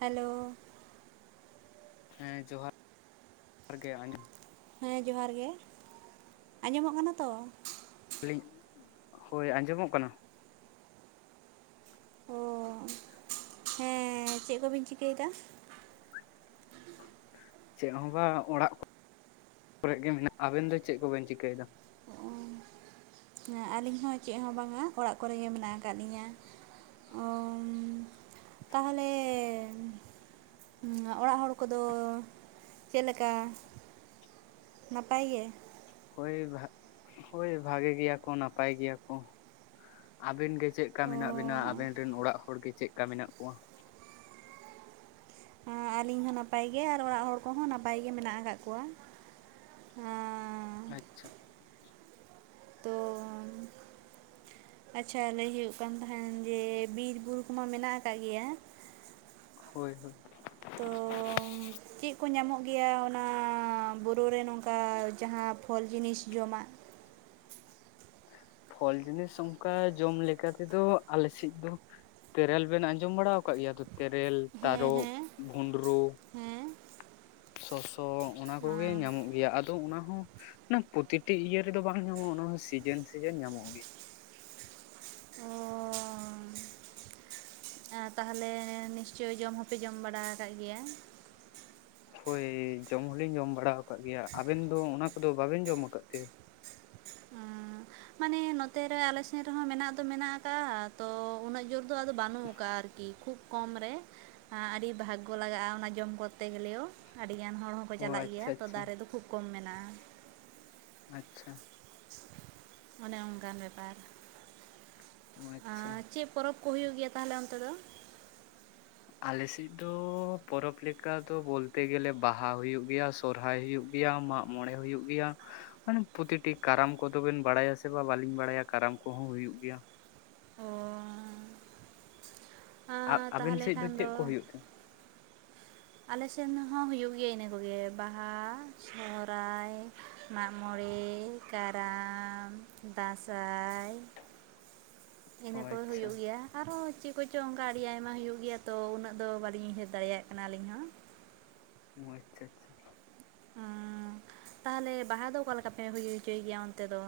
Hello ᱦᱮᱸ ᱡᱚᱦᱟᱨ ᱜᱮ ᱟᱸᱡᱚᱢ ᱦᱮᱸ ᱡᱚᱦᱟᱨ ᱜᱮ ᱟᱸᱡᱚᱢᱼᱚᱜ ᱠᱟᱱᱟ ᱛᱚ ᱟᱹᱞᱤᱧ ᱦᱳᱭ ᱟᱸᱡᱚᱢᱼᱚᱜ ᱠᱟᱱᱟ ᱚ ᱦᱮᱸ ᱪᱮᱫ ᱠᱚᱵᱤᱱ ᱪᱤᱠᱟᱹᱭ ᱮᱫᱟ ᱪᱮᱫ ᱦᱚᱸ ᱵᱟ ᱚᱲᱟᱜ ᱠᱚᱨᱮᱜ ᱜᱮ ᱢᱮᱱᱟᱜ ᱟᱵᱮᱱ ᱫᱚ ᱪᱮᱫ ᱠᱚᱵᱮᱱ ᱪᱤᱠᱟᱹᱭ ᱮᱫᱟ ᱚ ᱟᱹᱞᱤᱧ ᱦᱚᱸ ᱪᱮᱜ ᱦᱚᱸ ᱵᱟᱝᱟ ᱚᱲᱟᱜ ᱠᱚᱨᱮ ᱜᱮ ᱢᱮᱱᱟᱜ ᱟᱠᱟᱫ ᱞᱤᱧᱟ ᱚ ᱛᱟᱦᱚᱞᱮ ᱚᱲᱟᱜ ᱦᱚᱲ ᱠᱚᱫᱚ ᱪᱮᱫ ᱞᱮᱠᱟ ᱱᱟᱯᱟᱭ ᱜᱮ ᱦᱳᱭ ᱦᱳᱭ ᱵᱷᱟᱜᱮ ᱜᱮᱭᱟ ᱠᱚ ᱱᱟᱯᱟᱭ ᱜᱮᱭᱟ ᱠᱚ ᱟᱵᱤᱱ ᱜᱮ ᱪᱮᱜᱠᱟ ᱚ ᱢᱮᱱᱟᱜ ᱵᱤᱱᱟ ᱟᱵᱮᱱ ᱨᱮᱱ ᱚᱲᱟᱜ ᱦᱚᱲ ᱜᱮ ᱪᱮᱜᱠᱟ ᱢᱮᱱᱟᱜ ᱠᱚᱣᱟ ᱟᱹᱞᱤᱧ ᱦᱚᱸ ᱱᱟᱯᱟᱭ ᱜᱮ ᱟᱨ ᱚᱲᱟᱜ ᱦᱚᱲ ᱠᱚᱦᱚᱸ ᱱᱟᱯᱟᱭ ᱜᱮ ᱢᱮᱱᱟᱜ ᱟᱠᱟᱫ ᱠᱚᱣᱟ᱾ ᱦᱮᱸ᱾ ᱟᱪᱪᱷᱟ᱾ ᱛᱚ [inaudible] ᱟᱪᱪᱷᱟ ᱞᱟᱹᱭ ᱦᱩᱭᱩᱜ ᱠᱟᱱ ᱛᱟᱦᱮᱸᱱ ᱡᱮ ᱵᱤᱨ ᱵᱩᱨᱩ ᱠᱚᱢᱟ ᱢᱮᱱᱟᱜ ᱟᱠᱟᱫ ᱜᱮᱭᱟ᱾ ᱦᱳᱭ ᱦᱳᱭ᱾ ᱪᱤᱫ ᱠᱚ ᱧᱟᱢᱚᱜ ᱜᱮᱭᱟ ᱚᱱᱟ ᱵᱩᱨᱩ ᱨᱮ ᱱᱚᱝᱠᱟ ᱡᱟᱦᱟᱸ ᱯᱷᱚᱞ ᱡᱤᱱᱤᱥ ᱡᱚᱢᱟᱜ? ᱯᱷᱚᱞ ᱡᱤᱱᱤᱥ ᱚᱱᱠᱟ ᱡᱚᱢ ᱞᱮᱠᱟ ᱛᱮᱫᱚ ᱟᱞᱮᱥᱮᱫ ᱫᱚ ᱛᱮᱨᱮᱞ ᱵᱮᱱ ᱟᱸᱡᱚᱢ ᱵᱟᱲᱟᱣ ᱠᱟᱜ ᱜᱮᱭᱟ ᱛᱚ ᱛᱮᱨᱮᱞ ᱦᱮᱸ ᱛᱟᱨᱚᱠ ᱦᱮᱸ ᱵᱷᱩᱸᱰᱨᱩ? ᱦᱮᱸ ᱥᱚᱥᱚᱥᱚ ᱚᱱᱟ ᱠᱚᱜᱮ ᱧᱟᱢᱚᱜ ᱜᱮᱭᱟ ᱟᱫᱚ ᱚᱱᱟ ᱦᱚᱸ ᱚᱱᱟ ᱯᱨᱚᱛᱤᱴᱤ ᱤᱭᱟᱹ ᱨᱮᱫᱚ ᱵᱟᱝ ᱧᱟᱢᱚᱜᱼᱟ ᱚᱱᱟ ᱦᱚᱸ ᱥᱤᱡᱮᱱ ᱥᱤᱡᱮᱱ ᱧᱟᱢᱚᱜ ᱜᱮ᱾ [inaudible] ᱟ ᱛᱟᱦᱚᱞᱮ ᱱᱤᱥᱪᱳᱭ ᱡᱚᱢ ᱦᱚᱸᱯᱮ ᱡᱚᱢ ᱵᱟᱲᱟᱣ ᱠᱟᱜ ᱜᱮᱭᱟ᱾ ᱦᱳᱭ ᱡᱚᱢ ᱦᱚᱞᱤᱧ ᱡᱚᱢ ᱵᱟᱲᱟᱣ ᱠᱟᱜ ᱜᱮᱭᱟ ᱟᱵᱮᱱ ᱫᱚ ᱚᱱᱟ ᱠᱚᱫᱚ ᱵᱟᱵᱮᱱ ᱡᱚᱢ ᱟᱠᱟᱫ ᱛᱮ? [inaudible] ᱢᱟᱱᱮ ᱱᱚᱛᱮ ᱨᱮ ᱟᱞᱮ ᱥᱮᱱ ᱨᱮᱦᱚᱸ ᱢᱮᱱᱟᱜ ᱫᱚ ᱢᱮᱱᱟᱜ ᱟᱠᱟᱜᱼᱟ ᱛᱚ ᱩᱱᱟᱹᱜ ᱡᱳᱨ ᱫᱚ ᱟᱫᱚ ᱵᱟᱹᱱᱩᱜ ᱠᱟᱜᱼᱟ ᱟᱨᱠᱤ᱾ ᱠᱷᱩᱵ ᱠᱚᱢ ᱨᱮ ᱟᱹᱰᱤ ᱵᱷᱟᱜᱜᱚ ᱞᱟᱜᱟᱜᱼᱟ ᱚᱱᱟ ᱡᱚᱢ ᱠᱚᱨᱛᱮ ᱜᱮᱞᱮᱣ ᱟᱹᱰᱤᱜᱟᱱ ᱦᱚᱲ ᱦᱚᱸ ᱠᱚ ᱚ ᱪᱟᱞᱟᱜ ᱜᱮᱭᱟ ᱟᱪᱪᱷᱟ ᱛᱚ ᱟᱪᱪᱷᱟ ᱫᱟᱨᱮ ᱫᱚ ᱠᱷᱩᱵ ᱠᱚᱢ ᱢᱮᱱᱟᱜᱼᱟ᱾ ᱟᱪᱪᱷᱟ᱾ ᱚᱱᱮ ᱚᱱᱠᱟᱱ ᱵᱮᱯᱟᱨ, ᱚ ᱟᱪᱪᱷᱟ ᱟᱨ ᱪᱤᱫ ᱯᱚᱨᱚᱵ? ᱠᱩ ᱦᱩᱭᱩᱜ ᱜᱮᱭᱟ ᱛᱟᱦᱚᱞᱮ ᱚᱱᱛᱮ ᱫᱚ? ᱟᱞᱮᱥᱮᱫ ᱫᱚ ᱯᱚᱨᱚᱵ ᱞᱮᱠᱟ ᱫᱚ ᱵᱚᱞᱛᱮ ᱜᱮᱞᱮ ᱵᱟᱦᱟ ᱦᱩᱭᱩᱜ ᱜᱮᱭᱟ ᱥᱚ ᱥᱚᱨᱦᱟᱭ ᱦᱩᱭᱩᱜ ᱜᱮᱭᱟ ᱢᱟᱜ ᱢᱚᱬᱮ ᱦᱩᱭᱩᱜ ᱜᱮᱭᱟ ᱢᱟᱱᱮ ᱯᱚᱛᱤᱴᱤ ᱠᱟᱨᱟᱢ ᱠᱚᱫᱚ ᱵᱮᱱ ᱵᱟᱲᱟᱭᱟ ᱥᱮ ᱵᱟ ᱵᱟᱹᱞᱤᱧ ᱵᱟᱲᱟᱭᱟ ᱠᱟᱨᱟᱢ ᱠᱚᱦᱚᱸ ᱦᱩᱭᱩᱜ ᱜᱮᱭᱟ᱾ ᱚ᱾ ᱟ ᱟᱵᱮᱱ ᱥᱮᱫ ᱫᱚ ᱪᱮᱫ ᱠᱚ ᱦᱩᱭᱩᱜ ᱛᱷᱮᱱ? ᱟᱞᱮᱥᱮᱱ ᱦᱚᱸ ᱦᱩᱭᱩᱜ ᱜᱮᱭᱟ ᱤᱱᱟᱹ ᱠᱚᱜᱮ ᱵᱟᱦᱟ ᱥᱚᱦᱚᱨᱟᱭ ᱢᱟᱜ ᱢᱚᱬᱮ᱾ ᱠᱟᱨᱟᱢ ᱫᱟᱸᱥᱟᱭ᱾ ᱚ ᱤᱱᱟᱹ ᱠᱚ ᱟᱪᱪᱷᱟ ᱦᱩᱭᱩᱜ ᱜᱮᱭᱟ᱾ ᱟᱨᱦᱚ ᱪᱮᱫ ᱠᱚᱪᱚᱝ ᱚᱱᱠᱟ ᱟᱹᱰᱤ ᱟᱭᱢᱟ ᱦᱩᱭᱩᱜ ᱜᱮᱭᱟ ᱛᱚ ᱩᱱᱟᱹᱜ ᱫᱚ ᱵᱟᱹᱞᱤᱧ ᱩᱭᱦᱟᱹᱨ ᱫᱟᱲᱮᱭᱟᱜ ᱠᱟᱱᱟ ᱟᱹᱞᱤᱧ ᱦᱚᱸ᱾ ᱚ ᱟᱪᱪᱷᱟ ᱟᱪᱪᱷᱟ᱾ ᱩᱸᱜ, ᱛᱟᱦᱚᱞᱮ ᱵᱟᱦᱟ ᱫᱚ ᱚᱠᱟ ᱞᱮᱠᱟ ᱯᱮ ᱦᱩᱭ ᱦᱚᱪᱚᱭ ᱜᱮᱭᱟ ᱚᱱᱛᱮ ᱫᱚ?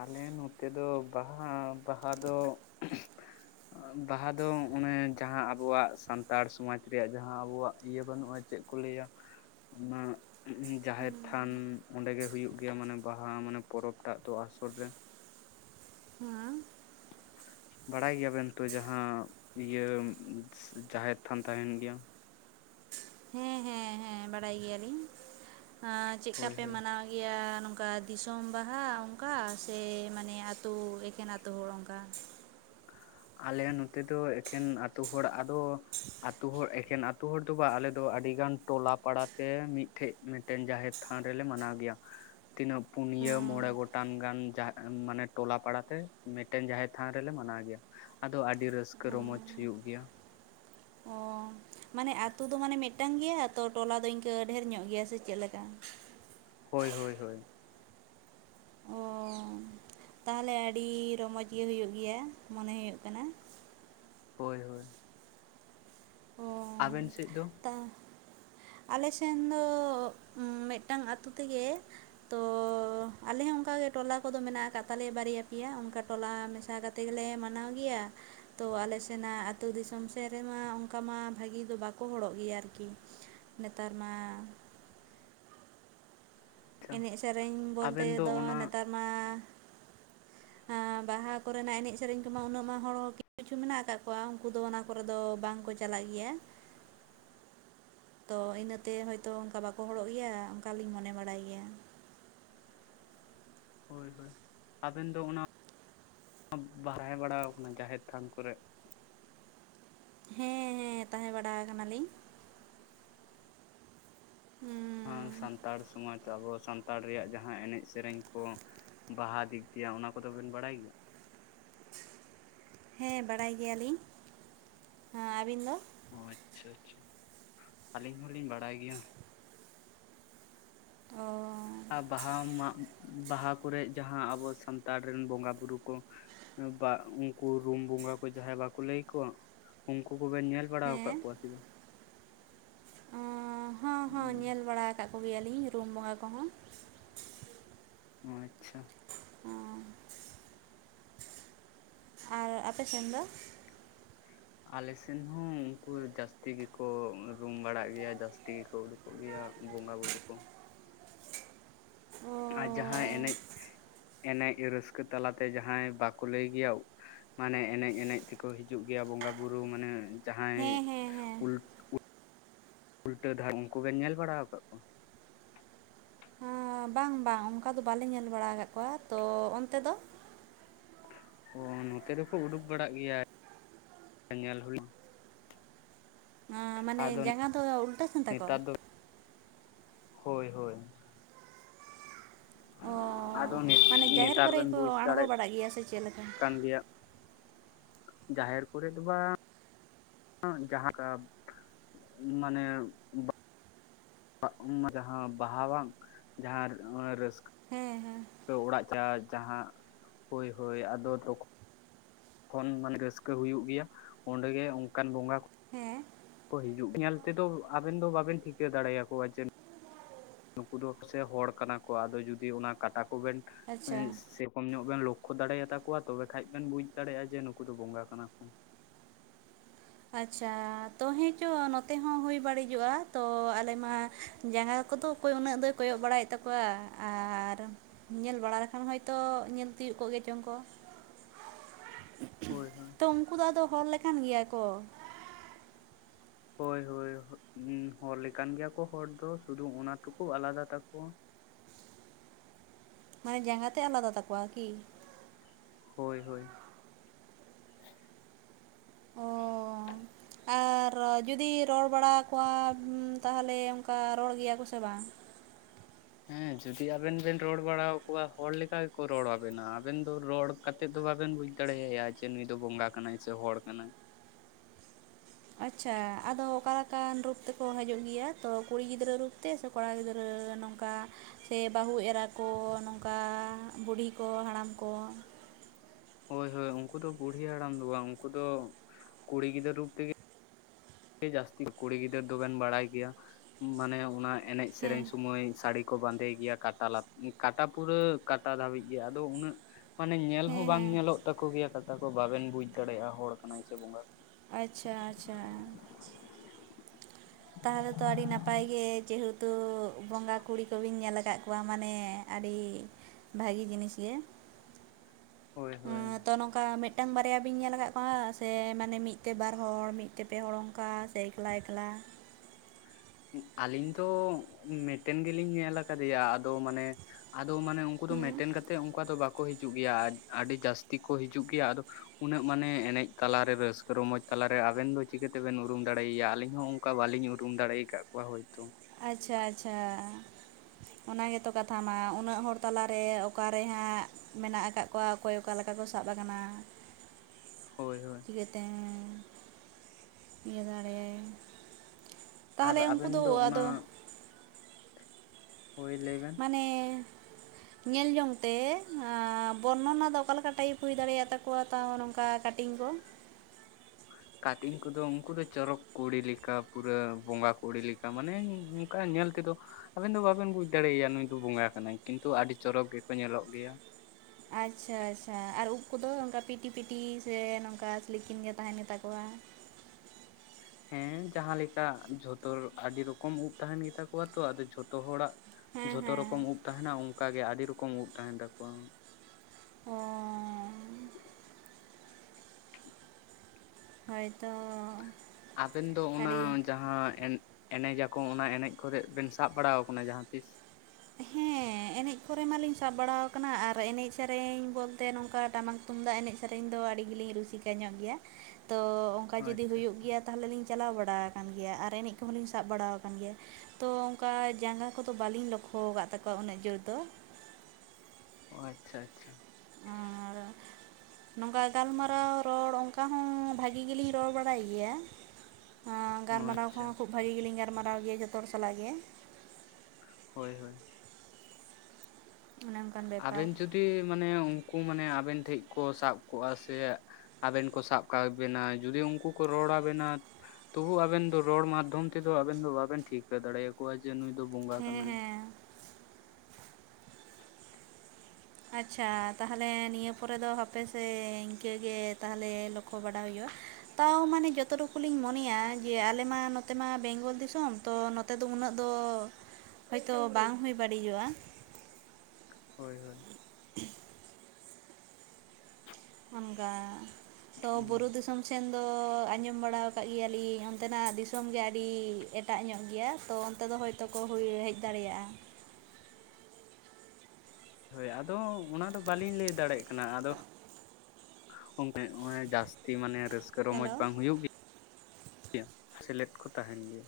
ᱟᱞᱮ ᱱᱚᱛᱮ ᱫᱚ ᱵᱟᱦᱟ ᱵᱟᱦᱟ ᱫᱚ ᱵᱟᱦᱟ ᱫᱚ ᱚᱱᱮ ᱡᱟᱦᱟᱸ ᱟᱵᱚᱣᱟᱜ ᱥᱟᱱᱛᱟᱲ ᱥᱚᱢᱟᱡᱽ ᱨᱮᱭᱟᱜ ᱡᱟᱦᱟᱸ ᱟᱵᱚᱣᱟᱜ ᱤᱭᱟᱹ ᱵᱟᱹᱱᱩᱜᱼᱟ ᱪᱮᱫ ᱠᱩ ᱞᱟᱹᱭᱟ ᱚᱱᱟ ᱡᱟᱦᱮᱨ ᱛᱷᱟᱱ ᱚᱸᱰᱮᱜᱮ ᱦᱩᱭᱩᱜ ᱜᱮᱭᱟ ᱢᱟᱱᱮ ᱵᱟᱦᱟ ᱢᱟᱱᱮ ᱯᱚᱨᱚᱵᱽ ᱴᱟᱜ ᱛᱚ ᱟᱥᱚᱞ ᱨᱮ᱾ ᱦᱮᱸ᱾ ᱵᱟᱲᱟᱭ ᱜᱮᱭᱟᱵᱮᱱ ᱛᱚ ᱡᱟᱦᱟᱸ ᱤᱭᱟᱹ ᱡᱟᱦᱮᱨ ᱛᱷᱟᱱ ᱛᱟᱦᱮᱱ ᱜᱮᱭᱟ᱾ ᱦᱮᱸ ᱦᱮᱸ ᱦᱮᱸ ᱵᱟᱲᱟᱭ ᱜᱮᱭᱟᱞᱤᱧ ᱟᱸ ᱪᱮᱫᱠᱟ ᱦᱳᱭ ᱯᱮ ᱦᱳᱭ ᱢᱟᱱᱟᱣ ᱜᱮᱭᱟ ᱱᱚᱝᱠᱟ ᱫᱤᱥᱚᱢ ᱵᱟᱦᱟ ᱚᱱᱠᱟ ᱥᱮ ᱢᱟᱱᱮ ᱟᱹᱛᱩ ᱮᱠᱮᱱ ᱟᱹᱛᱩ ᱦᱚᱲ ᱚᱱᱠᱟ? ᱟᱞᱮ ᱱᱚᱛᱮ ᱫᱚ ᱮᱠᱷᱮᱱ ᱟᱹᱛᱩ ᱦᱚᱲ ᱟᱫᱚ ᱟᱹᱛᱩ ᱦᱚᱲ ᱮᱠᱷᱮᱱ ᱟᱛ ᱟᱹᱛᱩ ᱦᱚᱲ ᱫᱚ ᱵᱟ ᱟᱞᱮᱫᱚ ᱟᱹᱰᱤ ᱜᱟᱱ ᱴᱚᱞᱟ ᱯᱟᱲᱟᱛᱮ ᱢᱤᱫᱴᱷᱮᱡ ᱢᱤᱫᱴᱮᱱ ᱡᱟᱦᱮᱨ ᱛᱷᱟᱱ ᱨᱮᱞᱮ ᱢᱟᱱᱟᱣ ᱜᱮᱭᱟ᱾ ᱛᱤᱱᱟᱹᱜ ᱯᱩᱱᱭᱟᱹ ᱦᱮᱸ ᱢᱚᱬᱮ ᱜᱚᱴᱟᱝ ᱜᱟᱱ ᱡᱟᱦ ᱢᱟᱱᱮ ᱴᱚᱞᱟ ᱯᱟᱲᱟ ᱛᱮ ᱢᱤᱫᱴᱮᱱ ᱡᱟᱦᱮᱨ ᱛᱷᱟᱱ ᱨᱮᱞᱮ ᱢᱟᱱᱟᱣ ᱜᱮᱭᱟ᱾ ᱟᱫᱚ ᱟᱹᱰᱤ ᱨᱟᱹᱥᱠᱟᱹ ᱨᱚᱢᱚᱪ ᱦᱩᱭᱩᱜ ᱜᱮᱭᱟ᱾ ᱚ ᱢᱟᱱᱮ ᱟᱛᱩ ᱫᱚ ᱢᱟᱱᱮ ᱢᱤᱫᱴᱟᱝ ᱜᱮᱭᱟ ᱛᱚ ᱴᱚᱞᱟ ᱫᱚ ᱤᱱᱠᱟᱹ ᱰᱷᱮᱨ ᱧᱚᱜ ᱜᱮᱭᱟ ᱥᱮ ᱪᱮᱫ ᱞᱮᱠᱟ? ᱦᱳᱭ ᱦᱳᱭ ᱦᱳᱭ᱾ ᱚ ᱛᱟᱦᱚᱞᱮ ᱟᱹᱰᱤ ᱨᱚᱢᱚᱡᱽ ᱜᱮ ᱦᱩᱭᱩᱜ ᱜᱮᱭᱟ ᱢᱚᱱᱮ ᱦᱩᱭᱩᱜ ᱠᱟᱱᱟ᱾ ᱦᱳᱭ᱾ ᱦᱳᱭ ᱚ᱾ ᱟᱵᱮᱱ ᱥᱮᱫ ᱫᱚ? ᱛᱟ ᱟᱞᱮ ᱥᱮᱱ ᱫᱚ ᱢᱤᱫᱴᱟᱝ ᱟᱛᱳ ᱛᱮᱜᱮ᱾ ᱛᱚ ᱟᱞᱮ ᱦᱚᱸ ᱚᱱᱠᱟᱟᱜᱮ ᱴᱚᱞᱟ ᱠᱚᱫᱚ ᱢᱮᱱᱟᱜ ᱟᱠᱟᱫ ᱛᱟᱞᱮᱭᱟ ᱵᱟᱨᱭᱟ ᱯᱮᱭᱟ ᱚᱱᱠᱟ ᱴᱚᱞᱟ ᱢᱮᱥᱟ ᱠᱟᱛ ᱛᱮᱜᱮᱞᱮ ᱢᱟᱱᱟᱣ ᱜᱮᱭᱟ᱾ ᱛᱚ ᱟᱞᱮ ᱥᱮᱱᱟᱜ ᱟᱹᱛᱩ ᱫᱤᱥᱚᱢ ᱥᱮᱫ ᱨᱮᱢᱟ ᱚᱱᱠᱟ ᱢᱟ ᱵᱷᱟᱹᱜᱤ ᱫᱚ ᱵᱟᱠᱚ ᱦᱚᱲᱚᱜ ᱜᱮᱭᱟ ᱟᱨᱠᱤ᱾ ᱱᱮᱛᱟᱨ ᱢᱟ ᱟᱪᱪᱷᱟ ᱮᱱᱮᱡ ᱥᱮᱨᱮᱧ ᱵᱚᱞᱛᱮ ᱟᱵᱮᱱ ᱫᱚ ᱚᱱᱟ ᱱᱮᱛᱟᱨ ᱢᱟ ᱵᱟᱦᱟ ᱠᱚᱨᱮᱱᱟᱜ ᱮᱱᱮᱡ ᱥᱮᱨᱮᱧ ᱠᱚᱢᱟ ᱩᱱᱟᱹᱜ ᱢᱟ ᱦᱚᱲ ᱦᱚᱸ ᱠᱚ ᱠᱤᱪᱷᱩ ᱢᱮᱱᱟᱜ ᱟᱠᱟᱫ ᱠᱚᱣᱟ ᱩᱱᱠᱩ ᱫᱚ ᱚᱱᱟ ᱠᱚᱨᱮ ᱫᱚ ᱵᱟᱝ ᱠᱚ᱾ ᱪᱟᱞᱟᱜ ᱜᱮᱭᱟ᱾ ᱛᱚ ᱤᱱᱟᱹᱛᱮ ᱦᱚᱭᱛᱚ ᱚᱱᱠᱟ ᱵᱟᱠᱚ ᱦᱚᱲᱚᱜ ᱜᱮᱭᱟ ᱚᱱᱠᱟᱞᱤᱧ ᱢᱚᱱᱮ ᱵᱟᱲᱟᱭ ᱜᱮᱭᱟ᱾ ᱦᱳᱭ ᱦᱳᱭ ᱟᱵᱮᱱ ᱫᱚ ᱚᱱᱟ [unintelligible] ᱵᱟᱲᱟ ᱟᱠᱟᱱᱟ ᱡᱟᱦᱮᱨ ᱛᱷᱟᱱ ᱠᱚᱨᱮ᱾ ᱦᱮᱸ ᱦᱮᱸ ᱛᱟᱦᱮᱸ ᱵᱟᱲᱟ ᱠᱟᱱᱟᱞᱤᱧ᱾ ᱦᱩ ᱥᱟᱱᱛᱟᱲ ᱥᱚᱢᱟᱡᱽ ᱟᱵᱚ ᱥᱟᱱᱛᱟᱲ ᱨᱮᱭᱟᱜ ᱡᱟᱦᱟᱸ ᱮᱱᱮᱡ ᱥᱮᱨᱮᱧ ᱠᱚ ᱵᱟᱦᱟ ᱫᱤᱠ ᱛᱮᱭᱟ ᱚᱱᱟ ᱠᱚᱫᱚᱵᱮᱱ ᱵᱟᱲᱟᱭ ᱜᱮᱭᱟ᱾ ᱦᱮᱸ ᱵᱟᱲᱟᱭ ᱜᱮᱭᱟᱞᱤᱧ ᱦᱮᱸ ᱟᱹᱵᱤᱱ ᱫᱚ ᱚ ᱟᱪᱪᱷᱟ ᱟᱪᱪᱷᱟ ᱟᱹᱞᱤᱧ ᱦᱚᱞᱤᱧ ᱵᱟᱲᱟᱭ ᱜᱮᱭᱟ᱾ ᱚ ᱟᱨ ᱵᱟᱦᱟ ᱢᱟᱜ ᱵᱟᱦᱟ ᱠᱚᱨᱮᱡ ᱡᱟᱦᱟᱸ ᱟᱵᱚ ᱥᱟᱱᱛᱟᱲ ᱨᱮᱱ ᱵᱚᱸᱜᱟ ᱵᱳᱨᱩ ᱠᱚ ᱩᱱᱠᱩ ᱨᱩᱢ ᱵᱚᱸᱜᱟ ᱠᱚ ᱡᱟᱦᱟᱸᱭ ᱵᱟᱠᱚ ᱞᱟᱹᱭ ᱟᱠᱚᱣᱟ ᱩᱱᱠᱩ ᱠᱚᱵᱮᱱ ᱧᱮᱞ ᱵᱟᱲᱟᱟᱣ ᱠᱟᱫ ᱦᱮᱸ ᱠᱚᱣᱟ ᱥᱮ ᱵᱟᱝ? ᱦᱚᱸ ᱦᱚᱸ ᱧᱮᱞ ᱵᱟᱲᱟ ᱟᱠᱟᱫ ᱠᱚᱜᱮᱭᱟᱞᱤᱧ ᱨᱩᱢ ᱵᱚᱸᱜᱟ ᱠᱚᱦᱚᱸ᱾ ᱚ ᱟᱪᱪᱷᱟ ᱟᱨ ᱟᱯᱮ ᱥᱮᱱ ᱫᱚ ᱟᱞᱮᱥᱱ ᱦᱚᱸ ᱩᱱᱠᱩ ᱡᱟᱹᱥᱛᱤ ᱜᱮᱠᱚ ᱨᱩᱢ ᱵᱟᱲᱟᱜ ᱜᱮᱭᱟ ᱡᱟᱹᱥᱛᱤ ᱜᱮᱠᱚ ᱩᱰᱩᱠᱚᱜ ᱜᱮᱭᱟ ᱵᱚᱸᱜᱟ ᱵᱩᱨᱩ ᱠᱚ ᱦ [unintelligible] ᱟᱨ ᱡᱟᱦᱟᱸᱭ ᱮᱱᱮᱡ ᱮᱱᱮᱡ ᱨᱟᱹᱥᱠᱟᱹ ᱛᱟᱞᱟᱛᱮ ᱡᱟᱦᱟᱸᱭ ᱵᱟᱠᱚ ᱞᱟᱹᱭ ᱜᱮᱭᱟ ᱢᱟᱱᱮ ᱮᱱᱮᱡ ᱮᱱᱮᱡ ᱛᱮᱠᱚ ᱦᱤᱡᱩᱜ ᱜᱮᱭᱟ ᱵᱚᱸᱜᱟ ᱵᱩᱨᱩ ᱢᱟᱱᱮ ᱡᱟᱦᱟᱸᱭ ᱦᱮᱸ ᱦᱮᱸ ᱦᱮᱸ [unintelligible] ᱩᱞᱴᱟᱹ ᱫᱷᱟᱨᱚᱣ ᱠᱚᱵᱱᱮ ᱧᱮᱞ ᱵᱟᱲᱟ ᱟᱠᱟᱫ ᱠᱚᱣᱟ? ᱵᱟᱝ ᱵᱟᱝ ᱚᱱᱠᱟ ᱫᱚ ᱵᱟᱞᱮ ᱧᱮᱞ ᱵᱟᱲᱟ ᱟᱠᱟᱫ ᱠᱚᱣᱟ ᱛᱚ ᱚᱱᱛᱮ ᱫᱚ? ᱚ ᱱᱚᱛᱮ ᱫᱚᱠᱚ ᱩᱰᱩᱠ ᱵᱟᱲᱟᱜ ᱜᱮᱭᱟ ᱧᱮᱞ ᱦᱩᱧ ᱢᱟᱱᱮ ᱟᱫᱚ ᱡᱟᱸᱜᱟ ᱫᱚ ᱩᱞᱴᱟᱹ ᱥᱮᱱ ᱛᱟᱠᱚ ᱱᱮᱛᱟᱨ ᱫᱚ ᱦᱳᱭ ᱦᱳᱭ ᱚ ᱟᱫᱚ ᱢᱟᱱᱮ ᱡᱟᱦᱮᱨ ᱱᱮᱛᱟᱨ ᱠᱚᱨᱮ ᱵᱮᱱ ᱠᱚ ᱵᱩᱡᱽ ᱟᱬᱜᱚ ᱫᱟᱲᱮᱭᱟᱜ ᱵᱟᱲᱟᱜ ᱜᱮᱭᱟ ᱥᱮ ᱪᱮᱫ ᱞᱮᱠᱟ ᱠᱟᱱ ᱜᱮᱭᱟ᱾ ᱡᱟᱦᱮᱨ ᱠᱚᱨᱮ ᱫᱚ ᱵᱟᱝ ᱡᱟᱦᱟᱸ ᱢᱟᱱᱮ [unintelligible] ᱡᱟᱦᱟᱸ ᱵᱟᱦᱟ ᱡᱟᱦᱟᱸ ᱨᱟᱹᱥᱠᱟᱹ ᱦᱮᱸ ᱦᱮᱸ ᱚᱲᱟᱜ [unintelligible] ᱡᱟ ᱡᱟᱦᱟᱸ ᱦᱳᱭ ᱦᱳᱭ ᱟᱫᱚ ᱛᱚᱠᱷᱚᱱ ᱾ ᱠᱷᱚᱱ ᱢᱟᱱᱮ ᱨᱟᱹᱥᱠᱟᱹ ᱦᱩᱭᱩᱜ ᱜᱮᱭᱟ ᱚᱸᱰᱮ ᱜᱮ ᱚᱱᱠᱟᱱ ᱵᱚᱸᱜᱟ ᱦᱮᱸ ᱦᱤᱡᱩᱜ ᱧᱮᱞ ᱛᱮᱫᱚ ᱟᱵᱮᱱ ᱫᱚ ᱵᱟᱵᱮᱱ ᱴᱷᱤᱠᱟᱹ ᱫᱟᱲᱮ ᱟᱠᱚᱣᱟ ᱡᱮ ᱱᱩᱠᱩ ᱫᱚ ᱥᱮ ᱦᱚᱲ ᱠᱟᱱᱟ ᱠᱚ ᱟᱫᱚ ᱡᱩᱫᱤ ᱚᱱᱟ ᱠᱟᱴᱟ ᱠᱚᱵᱮᱱ ᱟᱪᱪᱷᱟ ᱥᱮᱠᱚᱢ ᱧᱚᱜ ᱵᱮᱱ ᱞᱳ ᱞᱚᱠᱠᱷᱚ ᱫᱟᱲᱮᱭᱟ ᱛᱟᱠᱚᱣᱟ ᱛᱚᱵᱮ ᱠᱷᱟᱱ ᱵᱮᱱ ᱵᱩᱡᱽ ᱫᱟᱲᱮᱭᱟᱜᱼᱟ ᱡᱮ ᱱᱩᱠᱩ ᱫᱚ ᱵᱚᱸᱜᱟ ᱠᱟᱱᱟ ᱠᱚ᱾ ᱟᱪᱪᱷᱟ ᱛᱚ ᱦᱮᱸ ᱪᱚ ᱱᱚᱛᱮ ᱦᱚᱸ ᱦᱩᱭ ᱵᱟᱹᱲᱤᱡᱚᱜᱼᱟ ᱛᱚ ᱟᱞᱮ ᱢᱟ ᱡᱟᱸᱜᱟ ᱠᱚᱫᱚ ᱚᱠᱚᱭ ᱩᱱᱟᱹᱜ ᱫᱚᱭ ᱠᱚᱭᱚᱜ ᱵᱟᱲᱟᱭᱮᱫ ᱛᱟᱠᱚᱣᱟ ᱟᱨ ᱧᱮᱞ ᱵᱟᱲᱟ ᱞᱮᱠᱷᱟᱱ ᱦᱚᱭᱛᱳ ᱧᱮᱞ ᱛᱤᱭᱳᱜ ᱠᱚᱜᱮ ᱪᱚᱝ ᱠᱚ᱾ ᱦᱳᱭ ᱦᱳᱭ ᱛᱚ ᱩᱱᱠᱩ ᱫᱚ ᱟᱫᱚ ᱦᱚᱲ ᱞᱮᱠᱟᱱ ᱜᱮᱭᱟ ᱠᱚ? ᱦᱳᱭ ᱦᱳᱭ ᱦᱚᱲ ᱞᱮᱠᱟᱱ ᱜᱮᱭᱟ ᱠᱚ ᱦᱚᱲ ᱫᱚ ᱥᱩᱫᱷᱩ ᱚᱱᱟᱴᱩᱠᱩ ᱟᱞᱟᱫᱟ ᱛᱟᱠᱚ ᱢᱟᱱᱮ ᱡᱟᱸᱜᱟ ᱛᱮ ᱟᱞᱟᱫᱟ ᱛᱟᱠᱚᱣᱟ ᱠᱤ ᱦᱳᱭ ᱦᱳᱭ ᱚ ᱟᱨ ᱡᱩᱫᱤ ᱨᱚᱲ ᱵᱟᱲᱟ ᱠᱚᱣᱟ ᱛᱟᱦᱚᱞᱮ ᱚᱱᱠᱟ ᱨᱚᱲ ᱜᱮᱭᱟ ᱠᱚ ᱥᱮ ᱵᱟᱝ ᱦᱮᱸ ᱡᱩᱫᱤ ᱟᱵᱮᱱ ᱵᱮᱱ ᱨᱚᱲ ᱵᱟᱲᱟᱚᱭᱟ ᱦᱚᱲ ᱞᱮᱠᱟ ᱜᱮᱠᱚ ᱨᱚᱲ ᱟᱵᱮᱱᱟ ᱟᱵᱮᱱ ᱫᱚ ᱨᱚᱲ ᱠᱟᱛᱮᱫ ᱫᱚ ᱵᱟᱵᱮᱱ ᱵᱩᱡᱽ ᱫᱟᱲᱮᱭᱟᱭᱟ ᱡᱮ ᱱᱩᱭ ᱫᱚ ᱵᱚᱸᱜᱟ ᱠᱟᱱᱟᱭ ᱥᱮ ᱦᱚᱲ ᱠᱟᱱᱟᱭ ᱟᱪᱪᱷᱟ ᱟᱫᱚ ᱚᱠᱟ ᱞᱮᱠᱟᱱ ᱨᱩᱯ ᱛᱮᱠᱚ ᱦᱤᱡᱩᱜ ᱜᱮᱭᱟ ᱛᱚ ᱠᱩᱲᱤ ᱜᱤᱫᱽᱨᱟᱹ ᱨᱩᱯ ᱛᱮ ᱥᱮ ᱠᱚᱲᱟ ᱜᱤᱫᱽᱨᱟᱹ ᱱᱚᱝᱠᱟ ᱥᱮ ᱵᱟᱹᱦᱩ ᱮᱨᱟ ᱠᱚ ᱱᱚᱝᱠᱟ ᱵᱩᱰᱷᱤ ᱠᱚ ᱦᱟᱲᱟᱢ ᱠᱚ ᱦᱳᱭ ᱦᱳᱭ ᱩᱱᱠᱩ ᱫᱚ ᱵᱩᱲᱦᱤ ᱦᱟᱲᱟᱢ ᱫᱚ ᱵᱟᱝ ᱩᱱᱠᱩ ᱫᱚ ᱠᱩᱲᱤ ᱜᱤᱫᱽᱨᱟᱹᱨ ᱨᱩᱯ ᱛᱮᱜᱮ ᱡᱟᱹᱥᱛᱤ ᱠᱩᱲᱤ ᱜᱤᱫᱽᱹᱨᱟᱹ ᱫᱚᱵᱮᱱ ᱵᱟᱲᱟᱭ ᱜᱮᱭᱟ ᱢᱟᱱᱮ ᱚᱱᱟ ᱮᱱᱮᱡ ᱥᱮᱨᱮᱧ ᱦᱮᱸ ᱥᱚᱢᱚᱭ ᱥᱟᱹᱲᱤ ᱠᱚ ᱵᱟᱸᱫᱮ ᱜᱮᱭᱟ ᱠᱟᱴᱟ ᱞᱟ ᱠᱟᱴᱟ ᱯᱩᱨᱟᱹ ᱠᱟᱴᱟ ᱫᱷᱟᱹᱵᱤᱡ ᱜᱮᱭᱟ ᱟᱫᱚ ᱩᱱᱟᱹᱜ ᱢᱟᱱᱮ ᱧᱮᱞ ᱦᱚᱸ ᱦᱮᱸ ᱵᱟᱝ ᱦᱮᱸ ᱧᱮᱞᱚᱜ ᱛᱟᱠᱚ ᱜᱮᱭᱟ ᱟᱫᱚ ᱵᱟᱵᱮᱱ ᱵᱩᱡᱽ ᱫᱟᱲᱮᱭᱟᱜᱼᱟ ᱦᱚᱲ ᱠᱟᱱᱟᱭ ᱥᱮ ᱵᱚᱸᱜᱟ ᱠᱟᱱᱟᱭ ᱟᱪᱪᱷᱟ ᱟᱪᱪᱷᱟ ᱛᱟᱦᱚᱞᱮ ᱛᱚ ᱟᱹᱰᱤ ᱱᱟᱯᱟᱭ ᱜᱮ ᱡᱮᱦᱮᱛᱩ ᱵᱚᱸᱜᱟ ᱠᱩᱲᱤ ᱠᱚᱵᱤᱱ ᱧᱮᱞ ᱟᱠᱟᱫ ᱠᱚᱣᱟ ᱢᱟᱱᱮ ᱟᱹᱰᱤ ᱵᱷᱟᱹᱜᱤ ᱡᱤᱱᱤᱥ ᱜᱮ ᱦᱳᱭ ᱦᱳᱭ ᱩᱸ, ᱛᱚ ᱱᱚᱝᱠᱟ ᱢᱤᱫᱴᱟᱝ ᱵᱟᱨᱭᱟ ᱵᱤᱱ ᱧᱮᱞ ᱟᱠᱟᱫ ᱠᱚᱣᱟ ᱥᱮ ᱢᱟᱱᱮ ᱢᱤᱫ ᱛᱮ ᱵᱟᱨ ᱦᱚᱲ ᱢᱤᱫ ᱛᱮ ᱯᱮ ᱦᱚᱲ ᱚᱱᱠᱟ ᱥᱮ ᱮᱠᱞᱟ ᱮᱠᱞᱟ ᱟᱞᱤᱧ ᱫᱚ ᱢᱤᱫᱴᱮᱱ ᱜᱮᱞᱤᱧ ᱧᱮᱞ ᱟᱠᱟᱫᱮᱭᱟ ᱟᱫᱚ ᱢᱟᱱᱮ ᱟᱫᱚ ᱢᱟᱱᱮ ᱩᱱᱠᱩ ᱫᱚ ᱦᱮᱸ ᱢᱮᱱᱴᱮᱱ ᱠᱟᱛᱮᱫ ᱩᱱᱚᱱᱠᱟ ᱫᱚ ᱵᱟᱠᱚ ᱦᱤᱡᱩᱜ ᱜᱮᱭᱟ ᱟᱹᱰᱤ ᱡᱟᱹᱥᱛᱤ ᱠᱚ ᱦᱤᱡᱩᱜ ᱜᱮᱭᱟ ᱟᱫᱚ ᱩᱱᱟᱹᱜ ᱢᱟᱱᱮ ᱮᱱᱮᱡ ᱛᱟᱞᱟᱨᱮ ᱨᱟᱹᱥᱠᱟᱹ ᱨᱚᱢᱚᱡᱽ ᱛᱟᱞᱟᱨᱮ ᱟᱵᱮᱱ ᱫᱚ ᱪᱤᱠᱟᱹᱛᱮᱵᱮᱱ ᱩᱨᱩᱢ ᱫᱟᱲᱮᱭᱟᱭᱭᱟ ᱟᱞᱤᱧ ᱦᱚᱸ ᱚᱱᱠᱟ ᱵᱟᱞᱤᱧ ᱩᱨᱩᱢ ᱫᱟᱲᱮ ᱟᱠᱟᱫ ᱠᱚᱣᱟ ᱦᱳᱭᱛᱚ ᱟᱪᱷᱟ ᱟᱪᱷᱟ ᱚᱱᱟ ᱜᱮᱛᱚ ᱠᱟᱛᱷᱟ ᱢᱟ ᱩᱱᱟᱹᱜ ᱦᱚᱲ ᱛᱟᱞᱟᱨᱮ ᱚᱠᱟᱨᱮ ᱦᱟᱸᱜ ᱢᱮᱱᱟᱜ ᱟᱠᱟᱫ ᱠᱚᱣᱟ ᱚᱠᱚᱭ ᱚᱠᱟ ᱞᱮᱠᱟ ᱠᱚ ᱥᱟᱵ ᱟᱠᱟᱱᱟ ᱦᱳᱭ ᱦᱳᱭ ᱜ ᱛᱮ ᱤᱭᱟᱹ ᱫᱟᱲᱮᱭᱟᱭ ᱟᱨ ᱛᱟᱦᱚᱞᱮ ᱩᱱᱠᱩ ᱟᱵᱮᱱ ᱫᱚ ᱚᱱᱟ ᱟᱫᱚ ᱦᱳᱭ ᱞᱟᱹᱭᱵᱮᱱ ᱢᱟᱱᱮ ᱧᱮᱞ ᱡᱚᱝ ᱛᱮ ᱵᱚᱨᱱᱚᱱᱟ ᱫᱚ ᱚᱠᱟ ᱞᱮᱠᱟ ᱴᱟᱭᱤᱵ ᱦᱩᱭ ᱫᱟᱲᱮᱭᱟᱜ ᱛᱟᱠᱚᱣᱟ ᱛᱟᱣ ᱱᱚᱱᱝᱠᱟᱴᱤᱡ ᱤᱧᱜᱚ ᱠᱟᱴ ᱤᱧ ᱠᱚᱫᱚ ᱩᱱᱠᱩ ᱫᱚ ᱪᱚᱨᱚᱠ ᱠᱩᱲᱤ ᱞᱮᱠᱟ ᱯᱩᱨᱟᱹ ᱵᱚᱸᱜᱟ ᱠᱩᱲᱤ ᱞᱮᱠᱟ ᱢᱟᱱᱮ ᱚᱱᱠᱟ ᱧᱮᱞ ᱛᱮᱫᱚ ᱟᱵᱮᱱ ᱫᱚ ᱵᱟᱵᱮᱱ ᱵᱩᱡᱽ ᱫᱟᱲᱮᱭᱟᱭᱟ ᱱᱩᱭ ᱫᱚ ᱵᱚᱸᱜᱟ ᱠᱟᱱᱟᱭ ᱠᱤᱱᱛᱩ ᱟᱹᱰᱤ ᱪᱚᱨᱚᱠ ᱜᱮᱠᱚ ᱧᱮᱞᱚᱜ ᱜᱮᱭᱟ ᱟᱪᱷᱟ ᱟᱪᱷᱟ ᱟᱨ ᱩᱵ ᱠᱚᱫᱚ ᱝᱠᱟ ᱯᱤᱴᱤ ᱯᱤᱴᱤ ᱥᱮ ᱱᱚᱝᱠᱟ ᱥᱤᱞᱤᱠᱤᱱ ᱜᱮ ᱛᱟᱦᱮᱱ ᱜᱮᱛᱟ ᱠᱚᱣᱟ ᱦᱮᱸ ᱡᱟᱦᱟᱸᱮ ᱞᱮᱠᱟ ᱡᱷᱚᱛᱚ ᱟᱹᱰᱤ ᱨᱚᱠᱚᱢ ᱩᱵ ᱛᱟᱦᱮᱱ ᱜᱮᱛᱟ ᱠᱚᱣᱟ ᱛᱚ ᱟᱫᱚ ᱡᱷᱚᱛᱚ ᱦᱚᱲᱟᱜ ᱦᱮᱸ ᱡᱷᱚᱛᱚ ᱦᱮᱸ ᱨᱚᱠᱚᱢ ᱩᱵ ᱛᱟᱦᱮᱱᱟ ᱚᱱᱠᱟ ᱜᱮ ᱟᱹᱰᱤ ᱨᱚᱠᱚᱢ ᱩᱵ ᱛᱟᱦᱮᱱ ᱛᱟᱠᱚᱣᱟ ᱟᱨ [inaudible] ᱦᱳᱭᱛᱚ ᱟᱵᱮᱱ ᱫᱚ ᱚᱱᱟ ᱡᱟᱦᱟᱸ ᱮᱱ ᱮᱱᱮᱡ ᱟᱠᱚ ᱚᱱᱟ ᱮᱱᱮᱡ ᱠᱚᱨᱮ ᱵᱮᱱ ᱥᱟᱵ ᱵᱟᱲᱟ ᱟᱠᱟᱱᱟ ᱡᱟᱦᱟᱸ ᱛᱤᱥ [inaudible] ᱦᱮᱸ ᱮᱱᱮᱡ ᱠᱚᱨᱮ ᱢᱟᱞᱤᱧ ᱥᱟᱵ ᱵᱟᱲᱟ ᱟᱠᱟᱱᱟ ᱟᱨ ᱮᱱᱮᱡ ᱥᱮᱨᱮᱧ ᱵᱚᱞᱛᱮ ᱱᱚᱝᱠᱟ ᱴᱟᱢᱟᱠ ᱛᱩᱢᱫᱟᱜ ᱮᱱᱮᱡ ᱥᱮᱨᱮᱧ ᱫᱚ ᱟᱹᱰᱤ ᱜᱮᱞᱤᱧ ᱨᱩᱥᱤᱠᱟ ᱧᱚᱜ ᱜᱮᱭᱟ ᱛᱚ ᱚᱱᱠᱟ ᱚ ᱡᱩᱫᱤ ᱟᱪᱪᱷᱟ ᱦᱩᱭᱩᱜ ᱟᱪᱪᱷᱟ ᱜᱮᱭᱟ ᱛᱟᱦᱚᱞᱮ ᱞᱤᱧ ᱪᱟᱞᱟᱣ ᱵᱟᱲᱟ ᱟᱠᱟᱱ ᱜᱮᱭᱟ ᱟᱨ ᱮᱱᱮᱡ ᱠᱚᱦᱚᱸ ᱞᱤᱧ ᱥᱟᱵ ᱵᱟᱲᱟ ᱟᱠᱟᱱ ᱜᱮᱭᱟ ᱛᱚ ᱚᱱᱠᱟ ᱡᱟᱸᱜᱟ ᱠᱚᱫᱚ ᱵᱟᱹᱞᱤᱧ ᱞᱚᱠᱠᱷᱚ ᱟᱠᱟᱫ ᱛᱟᱠᱚᱣᱟ ᱩᱱᱟᱹᱜ ᱡᱳᱨ ᱫᱚ ᱚ ᱟᱪᱪᱷᱟ ᱟᱪᱪᱷᱟ ᱟᱨ ᱱᱚᱝᱠᱟ ᱜᱟᱞᱢᱟᱨᱟᱣ ᱨᱚᱲ ᱚᱱᱠᱟ ᱦᱚᱸ ᱵᱷᱟᱜᱤ ᱜᱮᱞᱤᱧ ᱨᱚᱲ ᱵᱟᱲᱟᱭ ᱜᱮᱭᱟ [inaudible] ᱚ ᱜᱟᱞᱢᱟᱨᱟᱣ ᱟᱪᱪᱷᱟ ᱠᱚᱦᱚᱸ ᱠᱷᱩᱵ ᱵᱷᱟᱹᱜᱤ ᱜᱮᱞᱤᱧ ᱜᱟᱞᱢᱟᱨᱟᱣ ᱜᱮᱭᱟ ᱡᱷᱚᱛᱚ ᱦᱚᱲ ᱥᱟᱞᱟᱜ ᱜᱮ ᱦᱳᱭ ᱦᱳᱭ ᱚᱱᱟ ᱟᱵᱮᱱ ᱡᱩᱫᱤ ᱢᱟᱱᱮ ᱩᱱᱠᱩ ᱢᱟᱱᱮ ᱟᱵᱮᱱ ᱴᱷᱮᱱ ᱠᱚ ᱥᱟᱵ ᱠᱚᱜᱼᱟ ᱥᱮ ᱟᱵᱮᱱ ᱠᱚ ᱥᱟᱵ ᱠᱟᱜ ᱵᱮᱤᱱᱟ ᱡᱩᱫᱤ ᱩᱱᱠᱩ ᱠᱚ ᱨᱚᱲ ᱟᱵᱮᱱᱟ ᱛᱚᱵᱩ ᱟᱵᱮᱱ ᱫᱚ ᱨᱚᱲ ᱢᱟᱫᱽᱫᱷᱚᱢ ᱛᱮᱫᱚ ᱟᱵᱮᱱ ᱫᱚ ᱵᱟᱵᱮᱱ ᱴᱷᱤᱠᱟᱹ ᱫᱟᱲᱮ ᱟᱠᱚᱣᱟ ᱡᱮ ᱱᱩᱭ ᱫᱚ ᱵᱚᱸᱜᱟ ᱦᱮᱸ ᱠᱟᱱᱟᱭ ᱦᱮᱸ ᱟᱪᱷᱟ ᱛᱟᱦᱚᱞᱮ ᱱᱤᱭᱟᱹ ᱯᱚᱨᱮ ᱫᱚ ᱦᱟᱯᱮᱥᱮ ᱤᱱᱠᱟᱹᱜᱮ ᱛᱟᱦᱚᱞᱮ ᱞᱚᱠᱷᱚ ᱵᱟᱲᱟ ᱦᱩᱭᱩᱜᱼᱟ ᱛᱟᱣ ᱢᱟᱱᱮ ᱡᱚᱛᱚ ᱨᱚᱠᱚ ᱞᱤᱧ ᱢᱚᱱᱮᱭᱟ ᱡᱮ ᱟᱞᱮ ᱢᱟ ᱱᱚᱛᱮ ᱢᱟ ᱵᱮᱝᱜᱚᱞ ᱫᱤᱥᱚᱢ ᱛᱚ ᱱᱮᱛᱮ ᱫᱚ ᱩᱱᱟᱹᱜ ᱫᱚ ᱦᱳᱭᱛᱚ ᱵᱟᱝ ᱦᱩᱭ ᱵᱟᱹᱲᱤᱡᱚᱜᱼᱟ ᱦᱳᱭ ᱦᱳᱭ ᱦᱮᱸ ᱚᱱᱠᱟ ᱛᱚ ᱵᱩᱨᱩ ᱦᱳᱭ ᱫᱤᱥᱚᱢ ᱥᱮᱮᱱ ᱫᱚ ᱟᱸᱡᱚᱢ ᱵᱟᱲᱟ ᱟᱠᱟᱫ ᱜᱮᱭᱟᱞᱤᱧ ᱚᱱᱛᱮᱱᱟᱜ ᱫᱤᱥᱚᱢ ᱜᱮ ᱟᱹᱰᱤ ᱮᱴ ᱦᱟᱴᱟᱜ ᱧᱚᱜ ᱜᱮᱭᱟ ᱛᱚ ᱚᱱᱛᱮ ᱫᱚ ᱦᱳᱭᱛᱚ ᱠᱚ ᱦᱩᱭ ᱦᱮᱡ ᱫᱟᱲᱮᱭᱟᱜᱼᱟ ᱦᱳᱭ ᱟᱫᱚ ᱚᱱᱟᱫᱚ ᱵᱟᱟᱹᱞᱤᱧ ᱞᱟᱹᱭ ᱫᱟᱲᱮᱭᱟᱜ ᱠᱟᱱᱟ ᱟᱫᱚ ᱡᱟᱹᱥᱛᱤ ᱢᱟᱱᱮ ᱨᱟᱹᱥᱠᱟᱹ ᱟᱹᱥ ᱨᱚᱢᱚᱡᱽ ᱦᱮᱞᱳ ᱵᱟᱝ ᱦᱩᱭᱩᱜ ᱜᱮᱭᱟ ᱥᱮᱞᱮᱫ ᱠᱚ ᱛᱟᱦᱮᱱ ᱜᱮᱭᱟ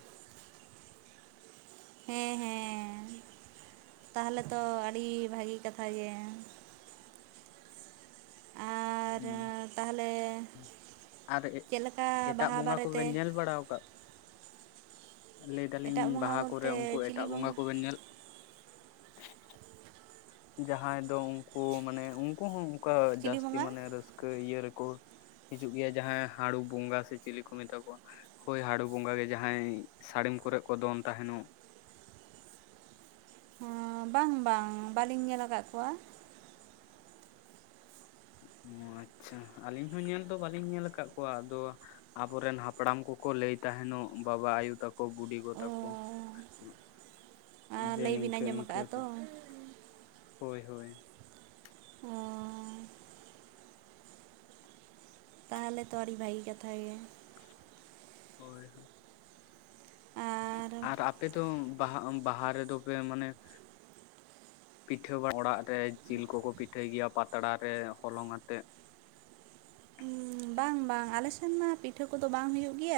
ᱦᱮᱸ ᱦᱮᱸ ᱛᱟᱦᱚᱞᱮ ᱛᱚ ᱟᱹᱰᱤ ᱵᱷᱟᱹᱜᱮ ᱠᱟᱛᱷᱟ ᱜᱮ ᱟᱨ ᱛᱟᱦᱚᱞᱮ ᱪᱮᱫ ᱞᱮᱠᱟ ᱵᱟᱦᱟ ᱵᱟᱨᱮ ᱛᱮ ᱵᱲᱟ ᱠᱟ ᱞᱟᱹᱭᱫᱟᱞᱤᱧ ᱮᱴᱟᱜ ᱵᱚᱸᱜᱟ ᱵᱟᱦᱟ ᱠᱚ ᱨᱮ ᱵᱚᱞᱛᱮ ᱩᱱᱠᱩ ᱪᱤᱞᱤ ᱮᱴᱟᱜ ᱵᱚᱸᱜᱟ ᱠᱚᱵᱮᱱ ᱧᱮᱞ ᱡᱟᱦᱟᱸᱭ ᱫᱚ ᱩᱱᱠᱩ ᱢᱟᱱᱮ ᱩᱱᱠᱩ ᱦᱚᱸ ᱚᱱᱠᱟ ᱪᱤᱞᱤ ᱡᱟᱹᱥᱛᱤ ᱵᱚᱸᱜᱟ ᱢᱟᱱᱮ ᱨᱟᱹᱥᱠᱟᱹ ᱤᱭᱟᱹ ᱨᱮ ᱠᱚ ᱦᱤᱡᱩᱜ ᱜᱮᱭᱟ ᱡᱟᱦᱟᱸᱭ ᱦᱟᱸᱲᱩ ᱵᱚᱸᱜᱟ ᱥᱮ ᱪᱤᱞᱤ ᱠᱚ ᱢᱮᱛᱟ ᱠᱚᱣᱟ ᱦᱳᱭ ᱦᱟᱸᱲᱩ ᱵᱚᱸᱜᱟ ᱜᱮ ᱡᱟᱦᱟᱸᱭ ᱥᱟᱹᱲᱤᱢ ᱠᱚᱨᱮ ᱠᱚ ᱫᱚᱱ ᱛᱟᱦᱮᱸᱱᱚᱜ ᱵᱟᱝ ᱵᱟᱝ ᱵᱟᱹᱞᱤᱧ ᱧᱮᱞ ᱟᱠᱟᱫ ᱠᱚᱣᱟ ᱚ ᱟᱪᱪᱷᱟ ᱟᱹᱞᱤᱧ ᱦᱚᱸ ᱧᱮᱞ ᱫᱚ ᱵᱟᱹᱞᱤᱧ ᱧᱮᱞ ᱟᱠᱟᱫ ᱠᱚᱣᱟ ᱟᱫᱚ ᱟᱵᱚᱨᱮᱱ ᱦᱟᱯᱲᱟᱢ ᱠᱚ ᱠᱚ ᱞᱟᱹᱭ ᱛᱟᱦᱮᱸᱱᱚᱜ ᱵᱟᱵᱟ ᱟᱭᱳ ᱛᱟᱠᱚ ᱟᱠ ᱵᱩᱰᱤ ᱜᱚ ᱚ ᱛᱟᱠᱚ ᱡᱮ ᱞᱟᱹᱭ ᱵᱤᱱ ᱱᱤᱝᱠᱟᱹ ᱟᱸᱡᱚᱢ ᱤᱱᱠᱟᱹ ᱟᱠᱟᱫᱼᱟ ᱛᱚ ᱦᱳᱭ ᱦᱳᱭ ᱚ ᱛᱟᱦᱚᱞᱮ ᱛᱚ ᱟᱹᱰᱤ ᱵᱷᱟᱹᱜᱤ ᱠᱟᱛᱷᱟ ᱜᱮ ᱦᱳᱭ ᱦᱳᱭ ᱟᱨ ᱟᱨ ᱟᱯᱮ ᱫᱚ ᱵᱟᱦᱟ ᱨᱮ ᱫᱚ ᱯᱮ ᱢᱟᱱᱮ ᱯᱤᱴᱷᱟᱹ ᱵᱟᱲᱟ ᱚᱲᱟᱜ ᱨᱮ ᱡᱤᱞ ᱠᱚ ᱠᱚ ᱯᱤᱴᱷᱟᱹᱭ ᱜᱮᱭᱟ ᱯᱟᱛᱲᱟ ᱨᱮ ᱦᱚᱞᱚᱝ ᱟᱛᱮᱫ ᱵᱟᱝ ᱵᱟᱝ ᱟᱞᱮ ᱥᱮᱱ ᱢᱟ ᱯᱤᱴᱷᱟᱹ ᱠᱚ ᱫᱚ ᱵᱟᱝ ᱦᱩᱭᱩᱜ ᱜᱮᱭᱟ